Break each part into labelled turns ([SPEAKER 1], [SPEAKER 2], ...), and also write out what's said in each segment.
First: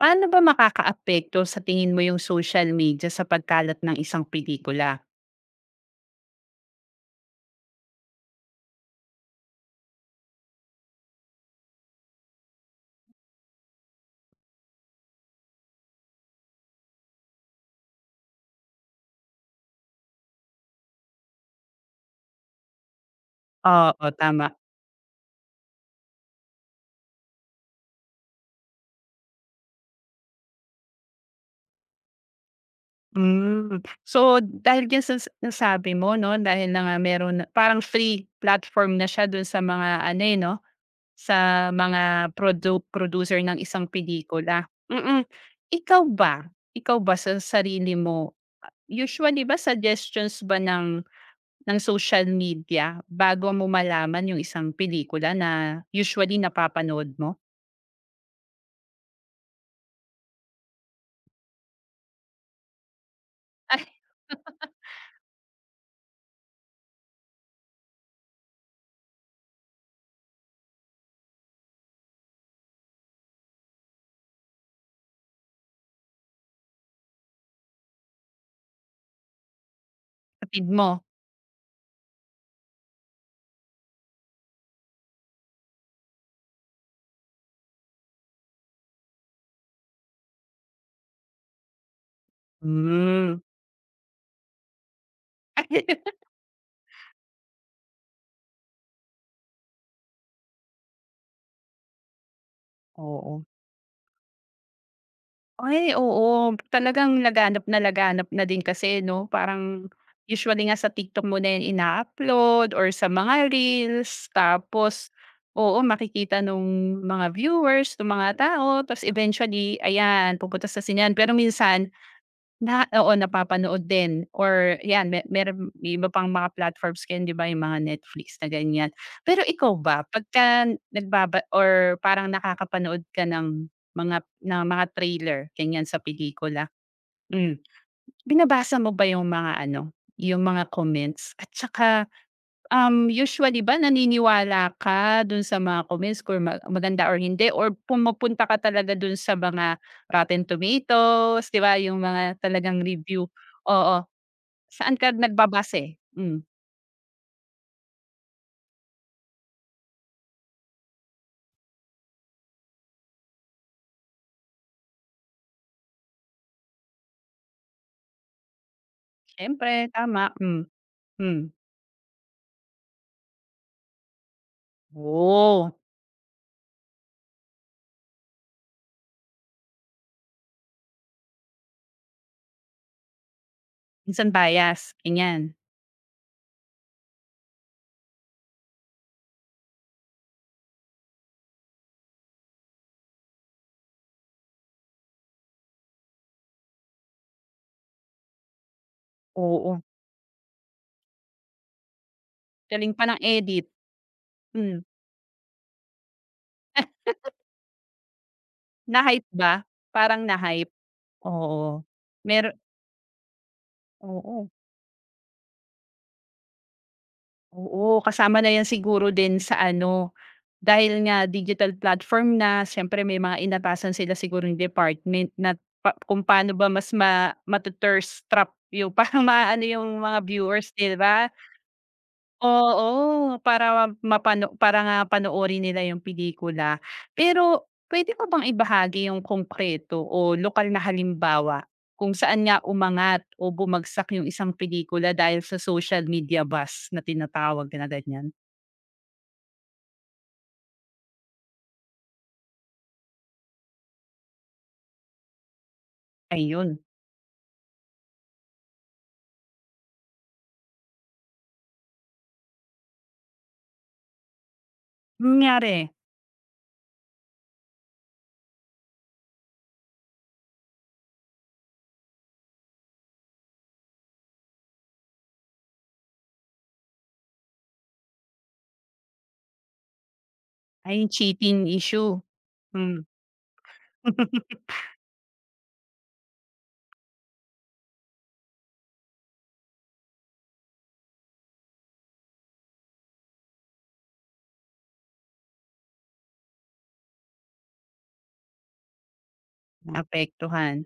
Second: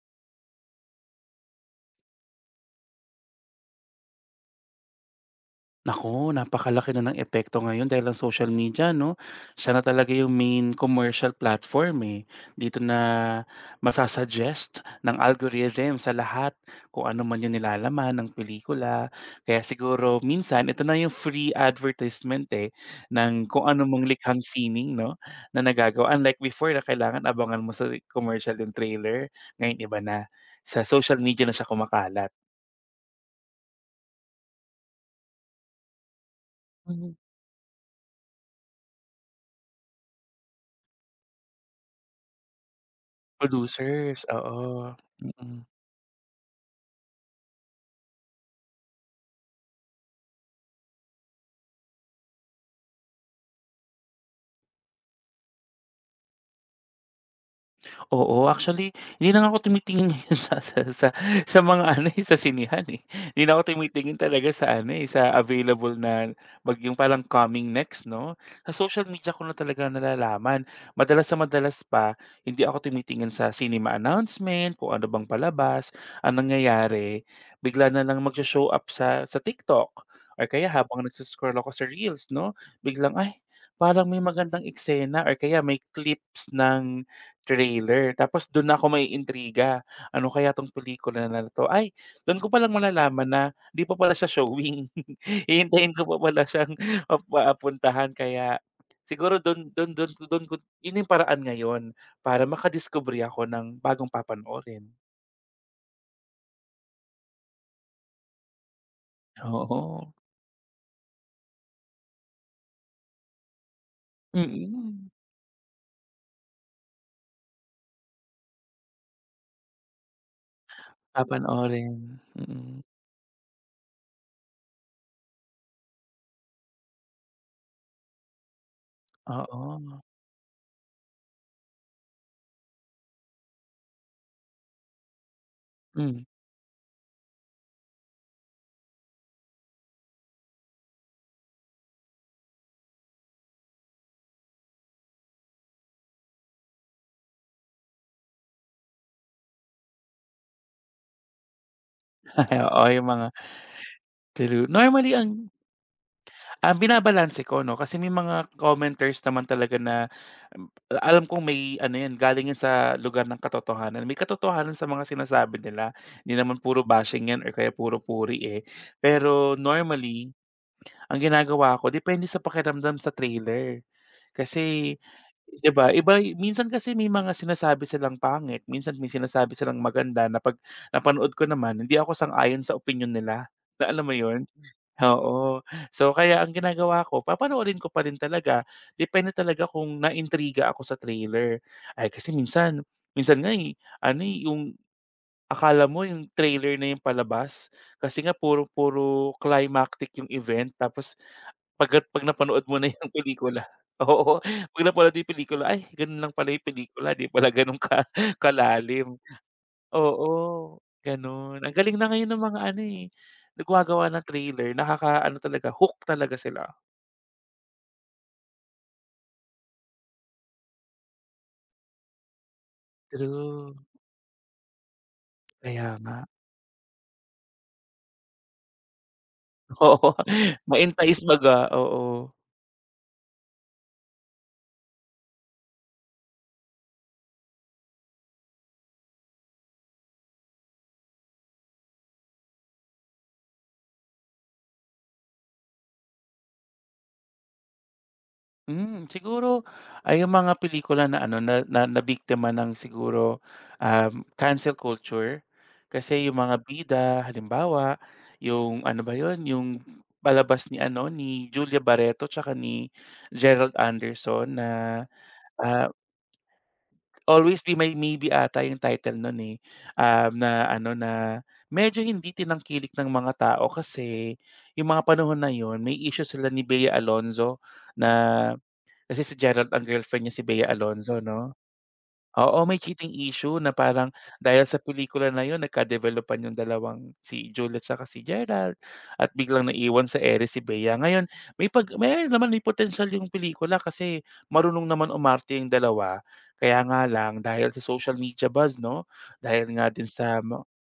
[SPEAKER 1] Paano ba makakaapekto sa tingin mo yung social media sa pagkalat ng isang pelikula?
[SPEAKER 2] Nako, napakalaki na ng epekto ngayon dahil ang social media 'no, siya na talaga yung main commercial platform, eh. Dito na masasuggest ng algorithm sa lahat kung ano man yung nilalaman ng pelikula. Kaya siguro minsan ito na yung free advertisement, eh, ng kung ano mang
[SPEAKER 1] Oo,
[SPEAKER 2] likhang
[SPEAKER 1] tama.
[SPEAKER 2] sining 'no, na nagagawa. Unlike before na kailangan abangan mo sa commercial yung trailer, ngayon iba na. Sa social media na siya kumakalat.
[SPEAKER 1] Hmm. So, dahil diyan sa nasabi mo 'no, dahil na nga
[SPEAKER 2] Mhm.
[SPEAKER 1] parang free platform na siya dun sa mga ano, eh, 'no, sa mga producer ng isang
[SPEAKER 2] Producers,
[SPEAKER 1] pelikula.
[SPEAKER 2] oo,
[SPEAKER 1] Mm.
[SPEAKER 2] mm.
[SPEAKER 1] Ikaw ba, ikaw ba sa sarili mo, usually ba suggestions ba ng social media bago mo malaman yung isang pelikula na usually napapanood mo?
[SPEAKER 2] Oo, actually hindi na nga ako tumitingin ngayon sa mga ano, eh, sa sinehan, eh. Hindi na ako
[SPEAKER 1] Ay,
[SPEAKER 2] tumitingin talaga sa ano, eh, sa available na yung parang coming next 'no? Sa social media ko na talaga nalalaman. Madalas sa madalas pa hindi ako tumitingin sa cinema announcement, kung ano bang palabas, anong nangyayari bigla na lang magso-show up sa TikTok or
[SPEAKER 1] kapatid
[SPEAKER 2] kaya
[SPEAKER 1] mo?
[SPEAKER 2] habang nagso-scroll ako sa reels 'no, biglang, "Ay, parang may magandang eksena," or kaya may clips ng trailer tapos dun ako may intriga. Ano kaya 'tong pelikula na 'to? Ay, dun ko palang malalaman
[SPEAKER 1] Hmm.
[SPEAKER 2] na di pa pala siya showing. Hihintayin ko pa pala siyang puntahan kaya siguro dun dun dun dun ko yun yung paraan ngayon para makadiskubre
[SPEAKER 1] Oo.
[SPEAKER 2] ako ng bagong papanoorin.
[SPEAKER 1] Ay, oo, talagang laganap na din kasi 'no, parang
[SPEAKER 2] Oo,
[SPEAKER 1] usually nga sa TikTok mo na yan ina-upload or sa mga reels tapos
[SPEAKER 2] mm.
[SPEAKER 1] oo, makikita nung mga viewers, nung mga tao tapos eventually ayan, pupunta sa sinihan. Pero minsan
[SPEAKER 2] Papanoorin, mm.
[SPEAKER 1] na oo, napapanood din or 'yan meron may iba pang mga platforms ngayon 'di ba, yung mga Netflix na ganiyan. Pero
[SPEAKER 2] Oo,
[SPEAKER 1] ikaw ba pagka nagbaba or parang nakakapanood ka ng mga trailer ganiyan sa
[SPEAKER 2] hmm.
[SPEAKER 1] pelikula, hmm, binabasa mo ba yung mga ano, yung mga comments at saka usually ba naniniwala ka dun sa mga comments kung maganda or hindi or pumupunta ka talaga dun sa mga Rotten Tomatoes, 'di ba, yung mga
[SPEAKER 2] Oo,
[SPEAKER 1] talagang
[SPEAKER 2] yung
[SPEAKER 1] review?
[SPEAKER 2] mga
[SPEAKER 1] Oo,
[SPEAKER 2] true.
[SPEAKER 1] saan ka
[SPEAKER 2] Normally ang,
[SPEAKER 1] nagbabase? Hmm,
[SPEAKER 2] ah, binabalanse ko 'no, kasi may mga commenters naman talaga na, um, alam kong may ano 'yan, galing 'yan sa lugar ng katotohanan. May katotohanan sa mga sinasabi nila, hindi naman puro bashing 'yan or kaya puro puri, eh. Pero
[SPEAKER 1] siyempre tama,
[SPEAKER 2] normally,
[SPEAKER 1] hmm.
[SPEAKER 2] ang
[SPEAKER 1] Hmm,
[SPEAKER 2] ginagawa ko depende sa pakiramdam sa trailer. Kasi
[SPEAKER 1] oo
[SPEAKER 2] 'di ba, minsan kasi may mga sinasabi silang pangit, minsan may sinasabi silang maganda na 'pag napanood ko naman hindi ako sang-ayon sa opinyon nila, na alam mo
[SPEAKER 1] minsan
[SPEAKER 2] 'yun?
[SPEAKER 1] bias, ganyan.
[SPEAKER 2] Oo. So, kaya ang ginagawa ko, papanoorin ko pa rin talaga. Depende talaga kung naintriga ako sa trailer. Ay, kasi minsan minsan nga, eh, ano, eh, yung akala mo yung trailer na yung palabas. Kasi nga puro puro
[SPEAKER 1] Oo,
[SPEAKER 2] climactic yung event tapos pagkat 'pag napanood mo
[SPEAKER 1] galing
[SPEAKER 2] na
[SPEAKER 1] pa
[SPEAKER 2] yung
[SPEAKER 1] ng
[SPEAKER 2] pelikula
[SPEAKER 1] edit.
[SPEAKER 2] oo, 'pag
[SPEAKER 1] Hmm,
[SPEAKER 2] napanood mo yung pelikula, ay, ganun lang pala yung pelikula, 'di pala ganun ka kalalim.
[SPEAKER 1] na-hype ba? Parang
[SPEAKER 2] Oo,
[SPEAKER 1] na-hype,
[SPEAKER 2] gano'n. Ang
[SPEAKER 1] oo.
[SPEAKER 2] galing na ngayon ng
[SPEAKER 1] Mer
[SPEAKER 2] mga ano, eh, gumagawa ng
[SPEAKER 1] oo,
[SPEAKER 2] trailer, nakakaano talaga, hook talaga sila.
[SPEAKER 1] oo kasama na yan siguro din sa ano. Dahil nga digital platform na, siyempre may mga
[SPEAKER 2] True,
[SPEAKER 1] inatasan sila siguro ng department na
[SPEAKER 2] kaya
[SPEAKER 1] pa
[SPEAKER 2] nga.
[SPEAKER 1] kung paano ba mas matu trap yung parang maaano yung
[SPEAKER 2] Oo,
[SPEAKER 1] mga viewers, 'di
[SPEAKER 2] maintais
[SPEAKER 1] ba?
[SPEAKER 2] baga, oo.
[SPEAKER 1] Oo, para mapano para nga panoorin nila yung pelikula. Pero puwede mo bang ibahagi yung konkreto o lokal na halimbawa kung saan nga umangat o bumagsak yung isang pelikula dahil sa social media buzz na tinatawag na ganyan?
[SPEAKER 2] Hmm, siguro ay yung mga pelikula na ano, na na nabiktima ng, siguro, cancel culture. Kasi yung mga
[SPEAKER 1] Ayun,
[SPEAKER 2] bida halimbawa, yung ano ba yon, yung palabas ni ano, ni Julia Barreto tsaka ni Gerald Anderson na,
[SPEAKER 1] anong nangyari?
[SPEAKER 2] ah Always Be My Maybe ata yung title nun, eh, na ano na medyo hindi tinangkilik ng mga tao kasi yung mga panahon na yun may issue sila ni Bea Alonzo, na kasi si Gerald ang girlfriend niya si Bea
[SPEAKER 1] Ay, yung
[SPEAKER 2] Alonzo 'no?
[SPEAKER 1] cheating issue,
[SPEAKER 2] Oo, may
[SPEAKER 1] hmm.
[SPEAKER 2] cheating issue na parang dahil sa pelikula na yun nagka-developan yung dalawang si Juliet tsaka si Gerald at biglang naiwan sa ere si Bea. Ngayon may pag may naman may potensyal yung pelikula kasi marunong naman umarte yung dalawa. Kaya nga lang dahil sa social media buzz 'no, dahil
[SPEAKER 1] Hmm.
[SPEAKER 2] nga din sa
[SPEAKER 1] Naapektuhan,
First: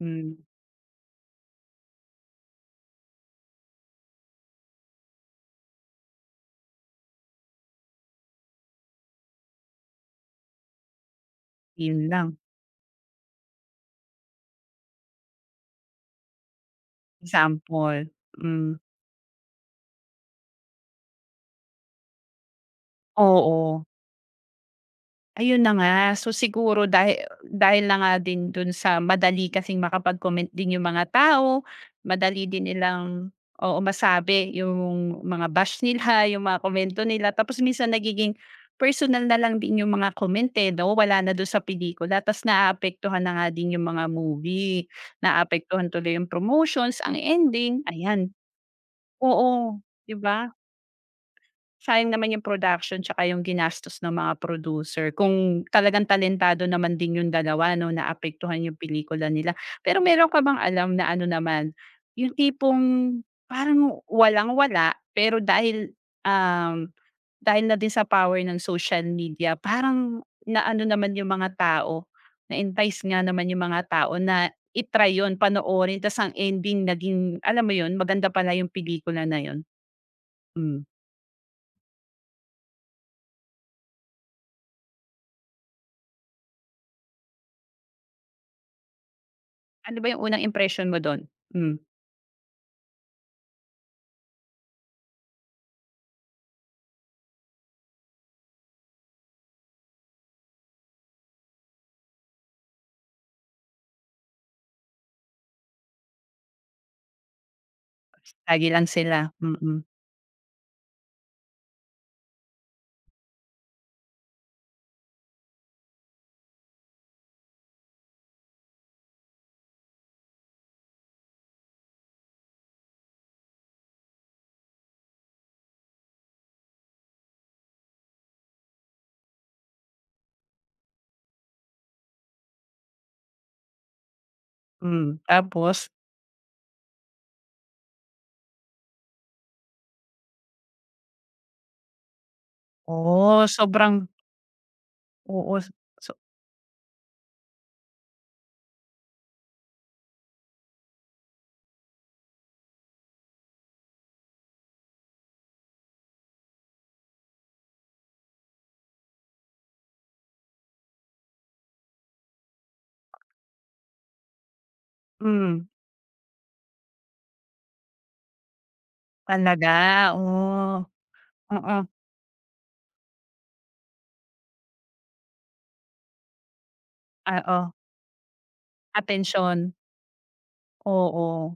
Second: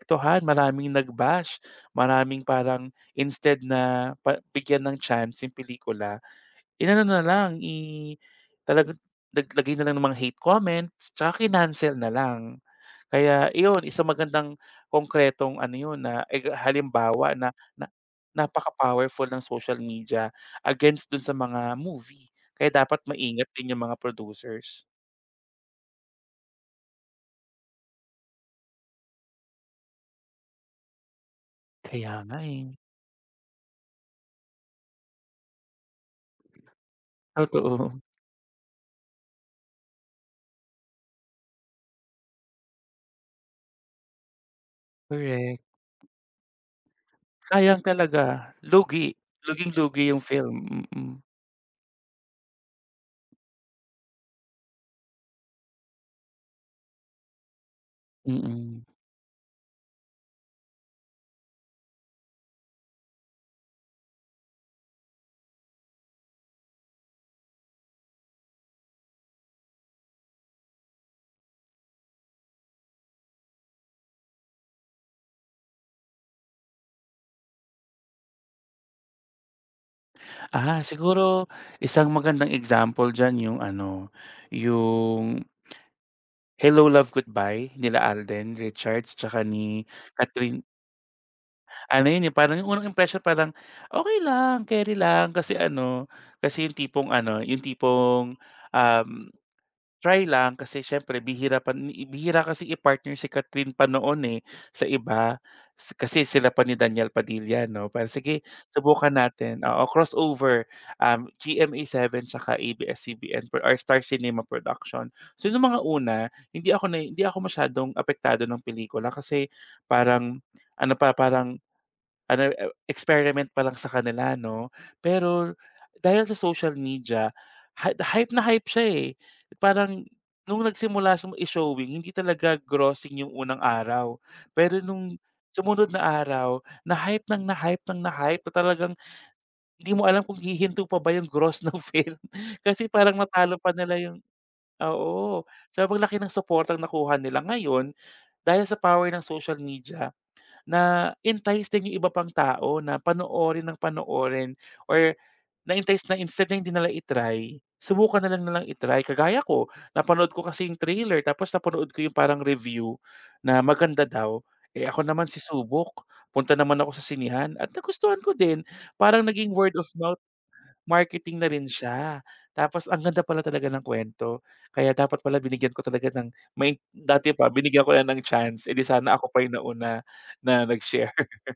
[SPEAKER 1] hmm,
[SPEAKER 2] maraming nag-bash, maraming parang instead na pa bigyan ng chance yung pelikula, inano na lang, talagang naglagay na lang ng mga hate comments tsaka kinancel
[SPEAKER 1] yun
[SPEAKER 2] na
[SPEAKER 1] lang
[SPEAKER 2] lang. Kaya iyon, isang magandang konkretong ano yun, na eg halimbawa na na
[SPEAKER 1] example, hmm,
[SPEAKER 2] napaka-powerful ng social media against dun sa mga movie. Kaya dapat maingat din
[SPEAKER 1] oo.
[SPEAKER 2] yung mga producers.
[SPEAKER 1] Ayun na nga. So, siguro dahil dahil na nga din dun sa madali kasing makapag-comment din yung mga tao,
[SPEAKER 2] Kaya nga,
[SPEAKER 1] madali
[SPEAKER 2] eh.
[SPEAKER 1] din nilang o masabi yung mga bash nila, yung mga komento nila. Tapos minsan
[SPEAKER 2] Totoo,
[SPEAKER 1] nagiging personal na lang din yung mga comment, eh, 'no, wala na dun sa pelikula. Ta's naaapektuhan na nga din yung mga movie,
[SPEAKER 2] correct.
[SPEAKER 1] naaapektuhan tuloy yung promotions, ang
[SPEAKER 2] Sayang
[SPEAKER 1] ending,
[SPEAKER 2] talaga,
[SPEAKER 1] ayan.
[SPEAKER 2] lugi.
[SPEAKER 1] Oo,
[SPEAKER 2] Luging-lugi
[SPEAKER 1] 'di
[SPEAKER 2] yung
[SPEAKER 1] ba?
[SPEAKER 2] film, mm.
[SPEAKER 1] Sayang naman yung production tsaka yung ginastos ng mga producer kung talagang talentado naman din yung dalawa 'no, naapektuhan yung
[SPEAKER 2] Mm.
[SPEAKER 1] pelikula nila. Pero meron ka bang alam na ano naman, yung tipong parang walang-wala pero dahil, um, dahil na din sa power ng social media parang naano naman yung mga tao, na-entice nga naman yung mga tao na i-try yun panoorin tas ang ending naging alam mo yun maganda pala yung pelikula na yun?
[SPEAKER 2] Ah,
[SPEAKER 1] Hmm.
[SPEAKER 2] siguro isang magandang example diyan yung ano, yung Hello, Love, Goodbye nila Alden Richards tsaka ni
[SPEAKER 1] Ano ba yung unang
[SPEAKER 2] Catherine.
[SPEAKER 1] impression mo dun? Hmm,
[SPEAKER 2] Ano yun, eh, parang yung unang impression parang okay lang, keri lang kasi ano, kasi yung tipong ano, yung tipong, um try lang kasi siyempre bihira pa ni bihira kasi i-partner si Catherine pa noon, eh, sa iba. Kasi sila pa ni Daniel Padilla 'no, parang sige
[SPEAKER 1] lagi lang
[SPEAKER 2] subukan
[SPEAKER 1] sila,
[SPEAKER 2] natin,
[SPEAKER 1] mm,
[SPEAKER 2] oo, crossover, GMA7 tsaka ABS-CBN or Star Cinema Production. So nung mga una, hindi ako masyadong apektado ng pelikula kasi parang ano pa, parang ano, experiment pa lang sa kanila 'no. Pero dahil sa social media, hype na hype siya, eh. Parang nung nagsimula siyang i-showing hindi talaga grossing yung unang araw. Pero nung
[SPEAKER 1] hmm.
[SPEAKER 2] sumunod
[SPEAKER 1] Tapos?
[SPEAKER 2] na araw, na-hype nang na-hype nang na-hype na talagang hindi mo alam kung hihinto pa ba yung gross ng film. Kasi parang
[SPEAKER 1] Oh,
[SPEAKER 2] natalo pa nila
[SPEAKER 1] sobrang
[SPEAKER 2] yung, oo.
[SPEAKER 1] oo,
[SPEAKER 2] Sobrang
[SPEAKER 1] so
[SPEAKER 2] laki ng support ang nakuha nila. Ngayon, dahil sa power ng social media na entice din yung iba pang tao na panoorin ng panoorin, or na-entice na instead na hindi nila i subukan na lang nilang kagaya ko, napanood ko kasi yung trailer tapos napanood ko yung parang review na maganda daw. Eh ako naman, si
[SPEAKER 1] hmm,
[SPEAKER 2] subok punta naman ako sa sinihan at nagustuhan ko din. Parang naging
[SPEAKER 1] talaga,
[SPEAKER 2] word of mouth
[SPEAKER 1] oh,
[SPEAKER 2] marketing na
[SPEAKER 1] oo,
[SPEAKER 2] rin
[SPEAKER 1] oo,
[SPEAKER 2] siya. Tapos ang ganda pala talaga ng kuwento, kaya dapat pala binigyan ko talaga ng, may dati
[SPEAKER 1] ah,
[SPEAKER 2] pa
[SPEAKER 1] oh,
[SPEAKER 2] binigyan ko na ng chance, eh, di sana ako pa yung
[SPEAKER 1] atensyon,
[SPEAKER 2] nauna na nag-share.
[SPEAKER 1] oo.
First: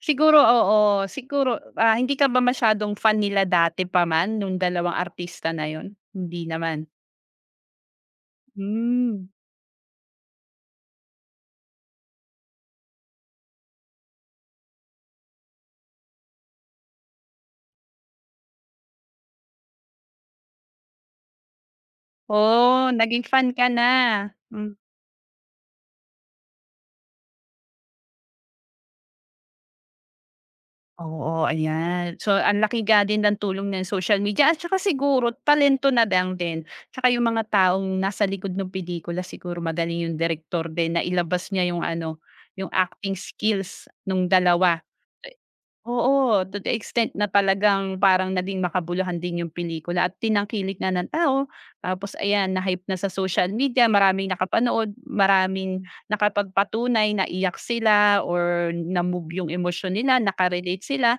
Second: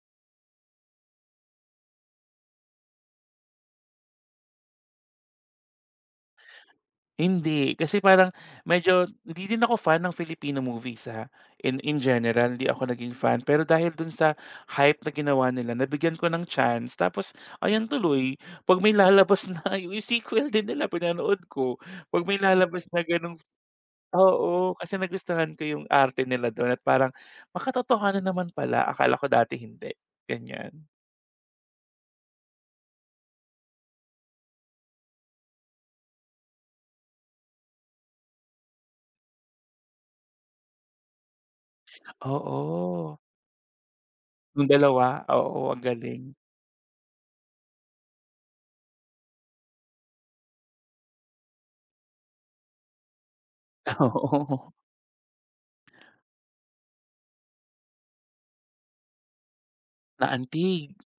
[SPEAKER 1] Siguro oo, siguro, ah, hindi ka ba masyadong fan nila dati pa man nung dalawang artista na yun? Hindi naman?
[SPEAKER 2] Hindi, kasi parang medyo
[SPEAKER 1] Hmm,
[SPEAKER 2] hindi din ako fan ng Filipino movies, ha, in general hindi ako naging fan. Pero dahil dun sa hype na ginawa nila nabigyan ko ng chance tapos ayan tuloy 'pag may lalabas na yung sequel din nila pinanood ko. 'Pag may
[SPEAKER 1] oh,
[SPEAKER 2] lalabas na
[SPEAKER 1] naging
[SPEAKER 2] ganong,
[SPEAKER 1] fan ka na.
[SPEAKER 2] oo, kasi nagustuhan ko yung arte nila dun at parang makatotohanan naman pala, akala ko dati hindi, ganyan.
[SPEAKER 1] Oo, ayan. So, ang laki nga din ng tulong ng social media at saka siguro talento na lang din. Tsaka yung mga taong nasa likod ng pelikula siguro magaling yung direktor din na ilabas niya yung ano, yung acting
[SPEAKER 2] Oo,
[SPEAKER 1] skills nung
[SPEAKER 2] yung
[SPEAKER 1] dalawa.
[SPEAKER 2] dalawa,
[SPEAKER 1] Eh,
[SPEAKER 2] oo ang galing.
[SPEAKER 1] oo, to the extent na talagang parang naging makabuluhan din yung pelikula at tinangkilik na ng tao. Tapos ayan, na-hype na sa social media, maraming
[SPEAKER 2] Oo,
[SPEAKER 1] nakapanood, maraming nakapagpatunay na iyak sila or na-move yung emosyon nila, nakarelate
[SPEAKER 2] na-antig,
[SPEAKER 1] sila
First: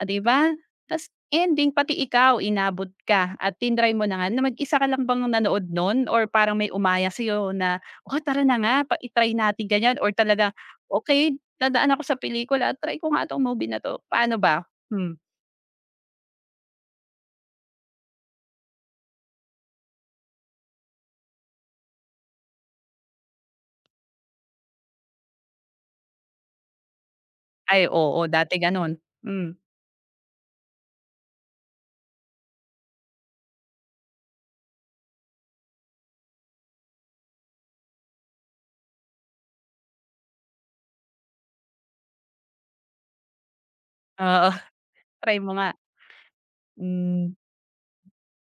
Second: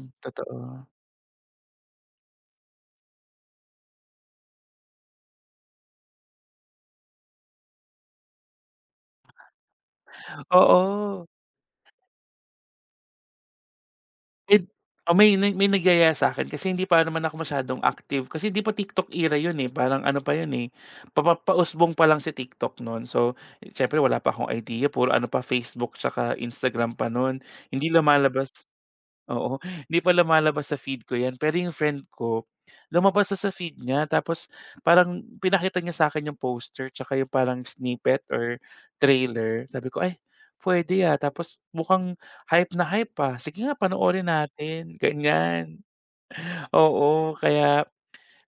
[SPEAKER 1] ah, 'di ba?
[SPEAKER 2] totoo.
[SPEAKER 1] Tas ending pati ikaw inabot ka at tinry mo na nga na mag-isa ka lang bang nanood nun or parang may umaya sa'yo na, "Oh, tara na nga pa i-try natin ganyan," or talagang,
[SPEAKER 2] Oo,
[SPEAKER 1] "Okey, nadaan ako sa pelikula, try ko nga 'tong movie na 'to." Paano
[SPEAKER 2] eh,
[SPEAKER 1] ba?
[SPEAKER 2] oh,
[SPEAKER 1] Hmm,
[SPEAKER 2] may nagyaya sa'kin kasi hindi pa naman ako masyadong active kasi hindi pa TikTok era yun, eh, parang ano pa yun, eh, pausbong pa lang si TikTok nun. So, siyempre wala pa akong idea, puro ano pa, Facebook tsaka Instagram pa nun,
[SPEAKER 1] ay
[SPEAKER 2] hindi
[SPEAKER 1] oo,
[SPEAKER 2] lumalabas.
[SPEAKER 1] dati gano'n. Hmm,
[SPEAKER 2] Oo, hindi pa lumalabas sa feed ko 'yan, pero yung friend ko, lumabas na sa feed niya tapos parang pinakita niya sa akin yung poster tsaka yung parang snippet or trailer. Sabi ko, "Ay, pwede ah." Tapos mukhang hype na hype, ah. "Sige nga panoorin
[SPEAKER 1] oo,
[SPEAKER 2] natin,"
[SPEAKER 1] try mo nga.
[SPEAKER 2] ganyan.
[SPEAKER 1] Hmm,
[SPEAKER 2] Oo, kaya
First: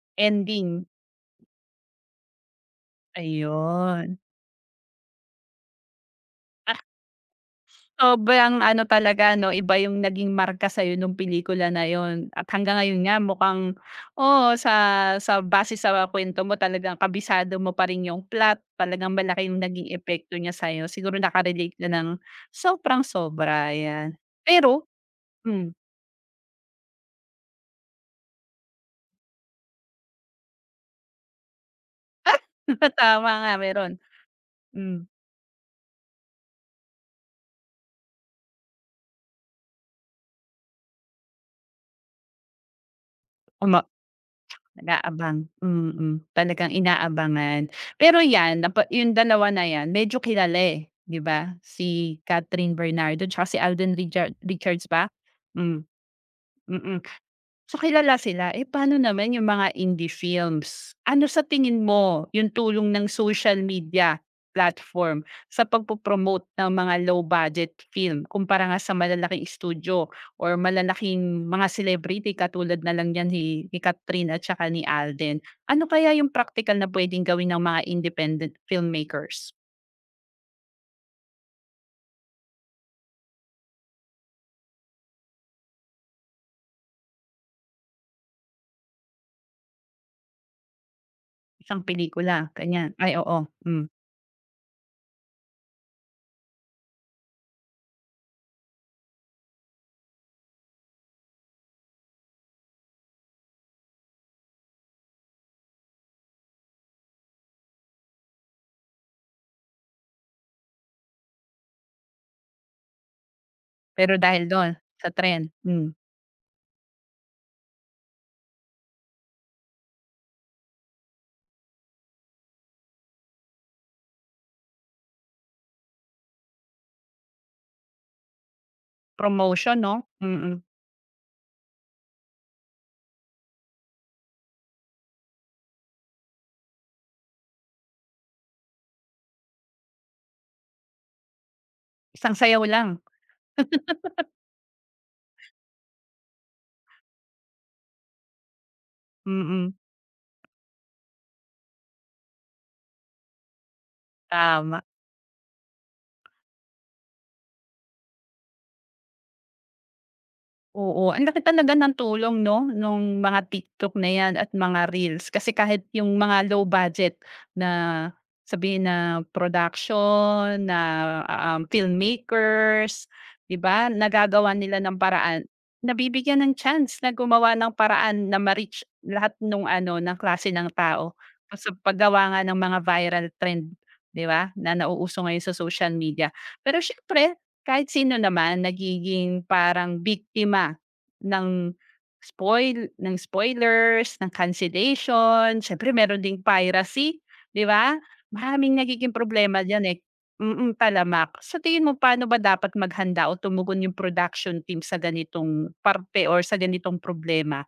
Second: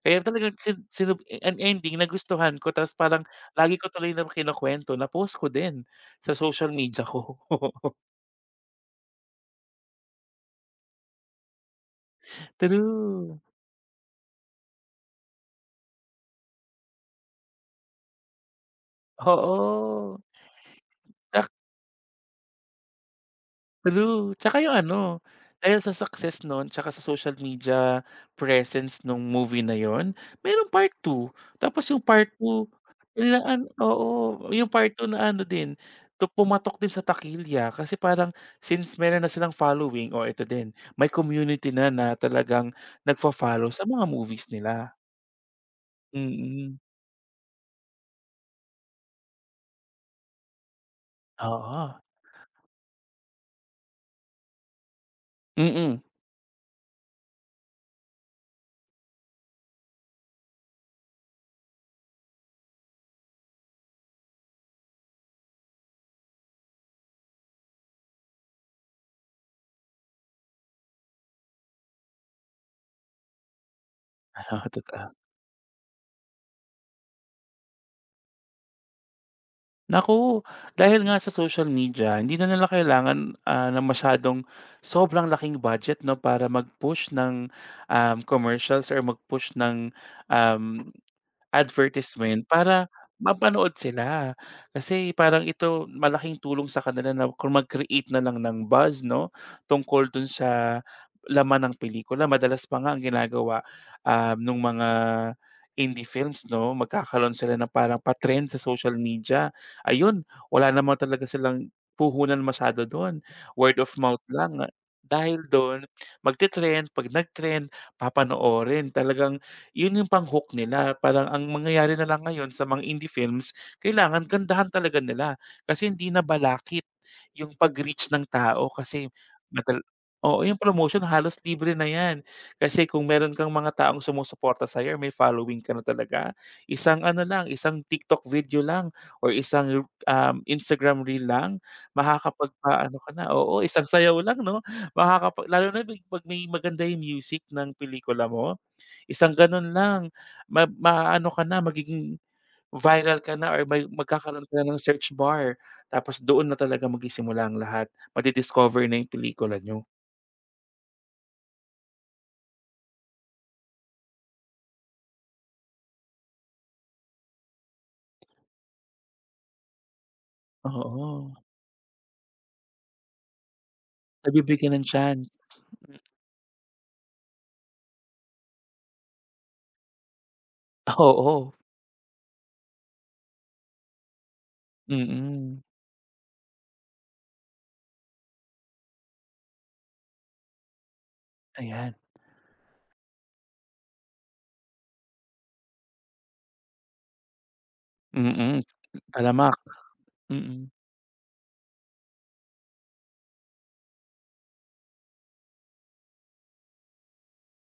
[SPEAKER 2] kaya talagang sin
[SPEAKER 1] ending,
[SPEAKER 2] sinu ang ending nagustuhan ko tapos parang lagi ko tuloy
[SPEAKER 1] ayun.
[SPEAKER 2] na kinukuwento, na-post ko din sa social media ko.
[SPEAKER 1] Sobrang ano talaga 'no, iba yung naging marka sa'yo nung pelikula na yon at hanggang ngayon nga
[SPEAKER 2] True,
[SPEAKER 1] mukhang oo, sa base sa kuwento mo talagang kabisado mo pa rin yung plot, talagang malaki yung naging
[SPEAKER 2] oo.
[SPEAKER 1] epekto niya sa'yo. Siguro naka-relate na ng sobrang sobra, ayan.
[SPEAKER 2] True, tsaka yung
[SPEAKER 1] Pero
[SPEAKER 2] ano,
[SPEAKER 1] hmm,
[SPEAKER 2] dahil sa success nun tsaka sa social media presence nung movie na yun, merong part two. Tapos yung part two
[SPEAKER 1] tama
[SPEAKER 2] na
[SPEAKER 1] nga meron.
[SPEAKER 2] oo, yung part
[SPEAKER 1] Hmm.
[SPEAKER 2] two na ano din, pumatok din sa takilya kasi parang since meron na silang following o ito din, may community na na talagang nagfo-follow
[SPEAKER 1] Tama.
[SPEAKER 2] sa mga movies nila.
[SPEAKER 1] Nag-aabang, mm. Talagang
[SPEAKER 2] Mm.
[SPEAKER 1] inaabangan. Pero 'yan, napa yung dalawa na 'yan medyo kilala, eh, 'di ba?
[SPEAKER 2] Oo.
[SPEAKER 1] Si Catherine Bernardo tsaka si Alden Richards ba? Hmm,
[SPEAKER 2] Mm.
[SPEAKER 1] mm. So, kilala sila, eh, paano naman yung mga indie films? Ano sa tingin mo yung tulong ng social media platform sa pagpo-promote ng mga low budget film kumpara nga sa malalaking studio or malalaking mga celebrity katulad na lang yan ni Catherine at
[SPEAKER 2] Oo,
[SPEAKER 1] saka ni
[SPEAKER 2] totoo.
[SPEAKER 1] Alden. Ano kaya yung practical na puwedeng gawin ng mga independent filmmakers?
[SPEAKER 2] Naku, dahil nga sa social media, hindi na nila kailangan, ng masyadong sobrang laking budget 'no, para mag-push ng, commercials or mag-push ng, um,
[SPEAKER 1] Isang pelikula,
[SPEAKER 2] advertisement para
[SPEAKER 1] ganyan. Ay, oo,
[SPEAKER 2] mapanood
[SPEAKER 1] hmm.
[SPEAKER 2] sila. Kasi parang ito malaking tulong sa kanila na kung mag-create na lang ng buzz 'no, tungkol dun sa laman ng pelikula. Madalas pa nga ang ginagawa, nung mga indie films 'no, magkakaroon sila ng parang pa sa social media. Ayun, wala naman talaga silang puhunan masyado dun, word of
[SPEAKER 1] Pero
[SPEAKER 2] mouth
[SPEAKER 1] dahil
[SPEAKER 2] lang.
[SPEAKER 1] dun sa
[SPEAKER 2] Dahil
[SPEAKER 1] trend,
[SPEAKER 2] dun
[SPEAKER 1] hmm,
[SPEAKER 2] magte-trend, 'pag nag-trend papanoorin. Talagang yun yung pang-hook nila parang ang mangyayari na lang ngayon sa mga indie films kailangan gandahan talaga nila kasi hindi na balakit yung pag-reach ng tao kasi,
[SPEAKER 1] promotion
[SPEAKER 2] matal
[SPEAKER 1] 'no?
[SPEAKER 2] oo,
[SPEAKER 1] Mm,
[SPEAKER 2] yung promotion halos libre na yan. Kasi kung meron kang mga taong sumusuporta sa or may following ka na talaga, isang ano lang, isang TikTok video lang or isang, Instagram reel lang
[SPEAKER 1] isang sayaw
[SPEAKER 2] makakapagpa ano
[SPEAKER 1] lang.
[SPEAKER 2] ka na, oo, isang sayaw lang 'no, lalo na pag pag may maganda yung music ng pelikula mo. Isang
[SPEAKER 1] Mm,
[SPEAKER 2] gano'n lang maaano ka na, magiging viral ka na or may magkakaroon ka na ng
[SPEAKER 1] tama.
[SPEAKER 2] search bar. Tapos doon na talaga magsisimula ang lahat, madi-discover na yung pelikula niyo.
[SPEAKER 1] Oo, ang laki talaga ng tulong 'no, nung mga TikTok na 'yan at mga reels kasi kahit yung mga low budget na sabihin na production, na,
[SPEAKER 2] Oo,
[SPEAKER 1] filmmakers, 'di ba, nagagawan
[SPEAKER 2] nabibigyan
[SPEAKER 1] nila
[SPEAKER 2] ng
[SPEAKER 1] ng
[SPEAKER 2] chance.
[SPEAKER 1] paraan, nabibigyan ng chance na gumawa ng paraan na ma-reach lahat nung ano, ng klase ng tao.
[SPEAKER 2] Oo,
[SPEAKER 1] Sa paggawa nga ng mga viral trend, 'di ba, na nauuso ngayon sa
[SPEAKER 2] mm.
[SPEAKER 1] social media. Pero siyempre kahit sino naman nagiging parang biktima ng
[SPEAKER 2] Ayan,
[SPEAKER 1] spoil ng spoilers, ng cancellation, siyempre meron ding piracy, 'di ba?
[SPEAKER 2] mm.
[SPEAKER 1] Maraming nagiging
[SPEAKER 2] Talamak,
[SPEAKER 1] problema diyan, eh,
[SPEAKER 2] mm.
[SPEAKER 1] mm, talamak. Sa tingin mo paano ba dapat maghanda o tumugon yung production team sa ganitong parte or sa ganitong problema?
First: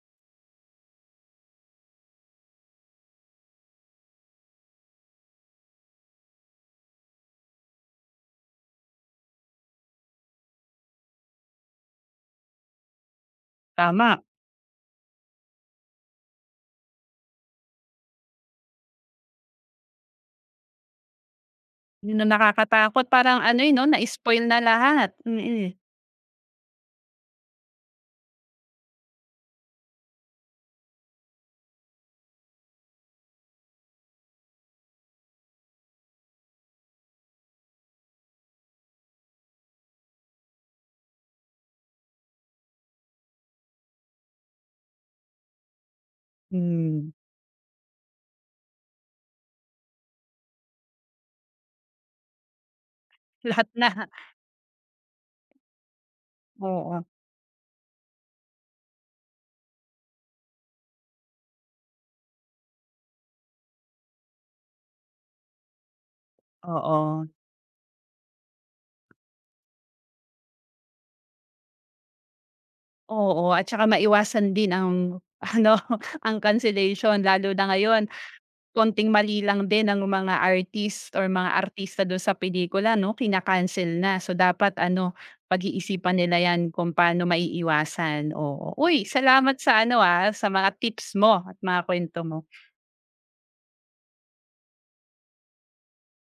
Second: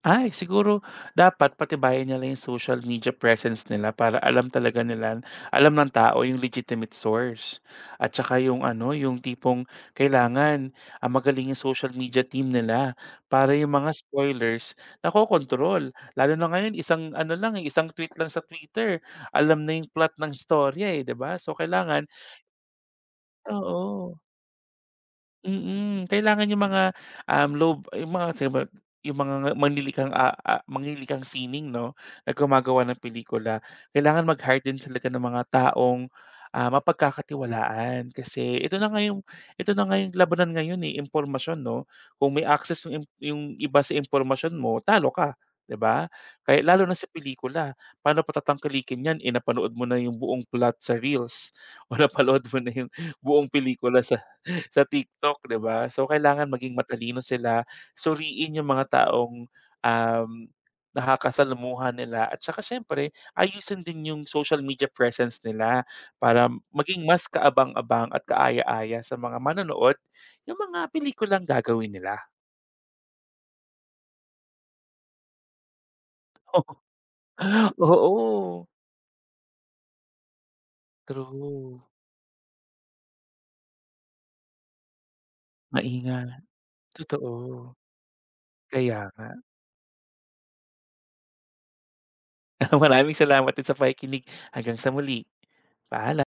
[SPEAKER 2] Ay, siguro dapat patibayin nila yung social media presence nila para alam talaga nila, alam ng tao yung legitimate source. At saka yung ano, yung tipong kailangan, magaling yung social media team nila para yung mga
[SPEAKER 1] Tama,
[SPEAKER 2] spoilers nakokontrol. Lalo na ngayon, isang ano lang, eh, isang tweet lang sa Twitter, alam na yung plot ng istorya, eh, 'di ba? So, kailangan,
[SPEAKER 1] yun ang nakakatakot parang ano, eh, 'no,
[SPEAKER 2] oo.
[SPEAKER 1] na-spoil na lahat, mm. Eh.
[SPEAKER 2] Mm, kailangan yung mga, um, low yung mga siyempre yung mga manlilikang sining 'no, na gumagawa ng pelikula. Kailangan mag-hire din talaga ng mga taong, mapagkakatiwalaan. Kasi ito na nga yung labanan ngayon, eh, impormasyon 'no. Kung may access yung iba sa impormasyon mo, talo ka, 'di ba? Kaya lalo na sa
[SPEAKER 1] Hmm,
[SPEAKER 2] pelikula, paano pa tatangkilikin 'yan, eh, napanood mo na yung buong plot sa reels o napanood mo na yung buong
[SPEAKER 1] lahat na,
[SPEAKER 2] pelikula sa sa TikTok, 'di ba? So, kailangan maging
[SPEAKER 1] oo,
[SPEAKER 2] matalino sila, suriin yung mga taong, um, nakakasalamuha nila at saka siyempre ayusin din yung social media presence nila para maging
[SPEAKER 1] oo.
[SPEAKER 2] mas kaabang-abang at kaaya-aya sa mga manonood yung mga pelikulang gagawin nila.
[SPEAKER 1] Oo, at saka maiwasan din ang ano, ang cancellation lalo na ngayon
[SPEAKER 2] Oo,
[SPEAKER 1] konting mali lang din ng mga artist or mga
[SPEAKER 2] true.
[SPEAKER 1] artista dun sa pelikula 'no, kina na. So, dapat ano, pag-iisipan
[SPEAKER 2] Maingat,
[SPEAKER 1] nila 'yan kung paano
[SPEAKER 2] totoo.
[SPEAKER 1] maiiwasan, oo.
[SPEAKER 2] Kaya
[SPEAKER 1] Uy,
[SPEAKER 2] nga.
[SPEAKER 1] salamat sa ano, ah, sa mga tips mo at mga kuwento mo.
[SPEAKER 2] Maraming salamat din sa pakikinig. Hanggang sa muli. Paalam.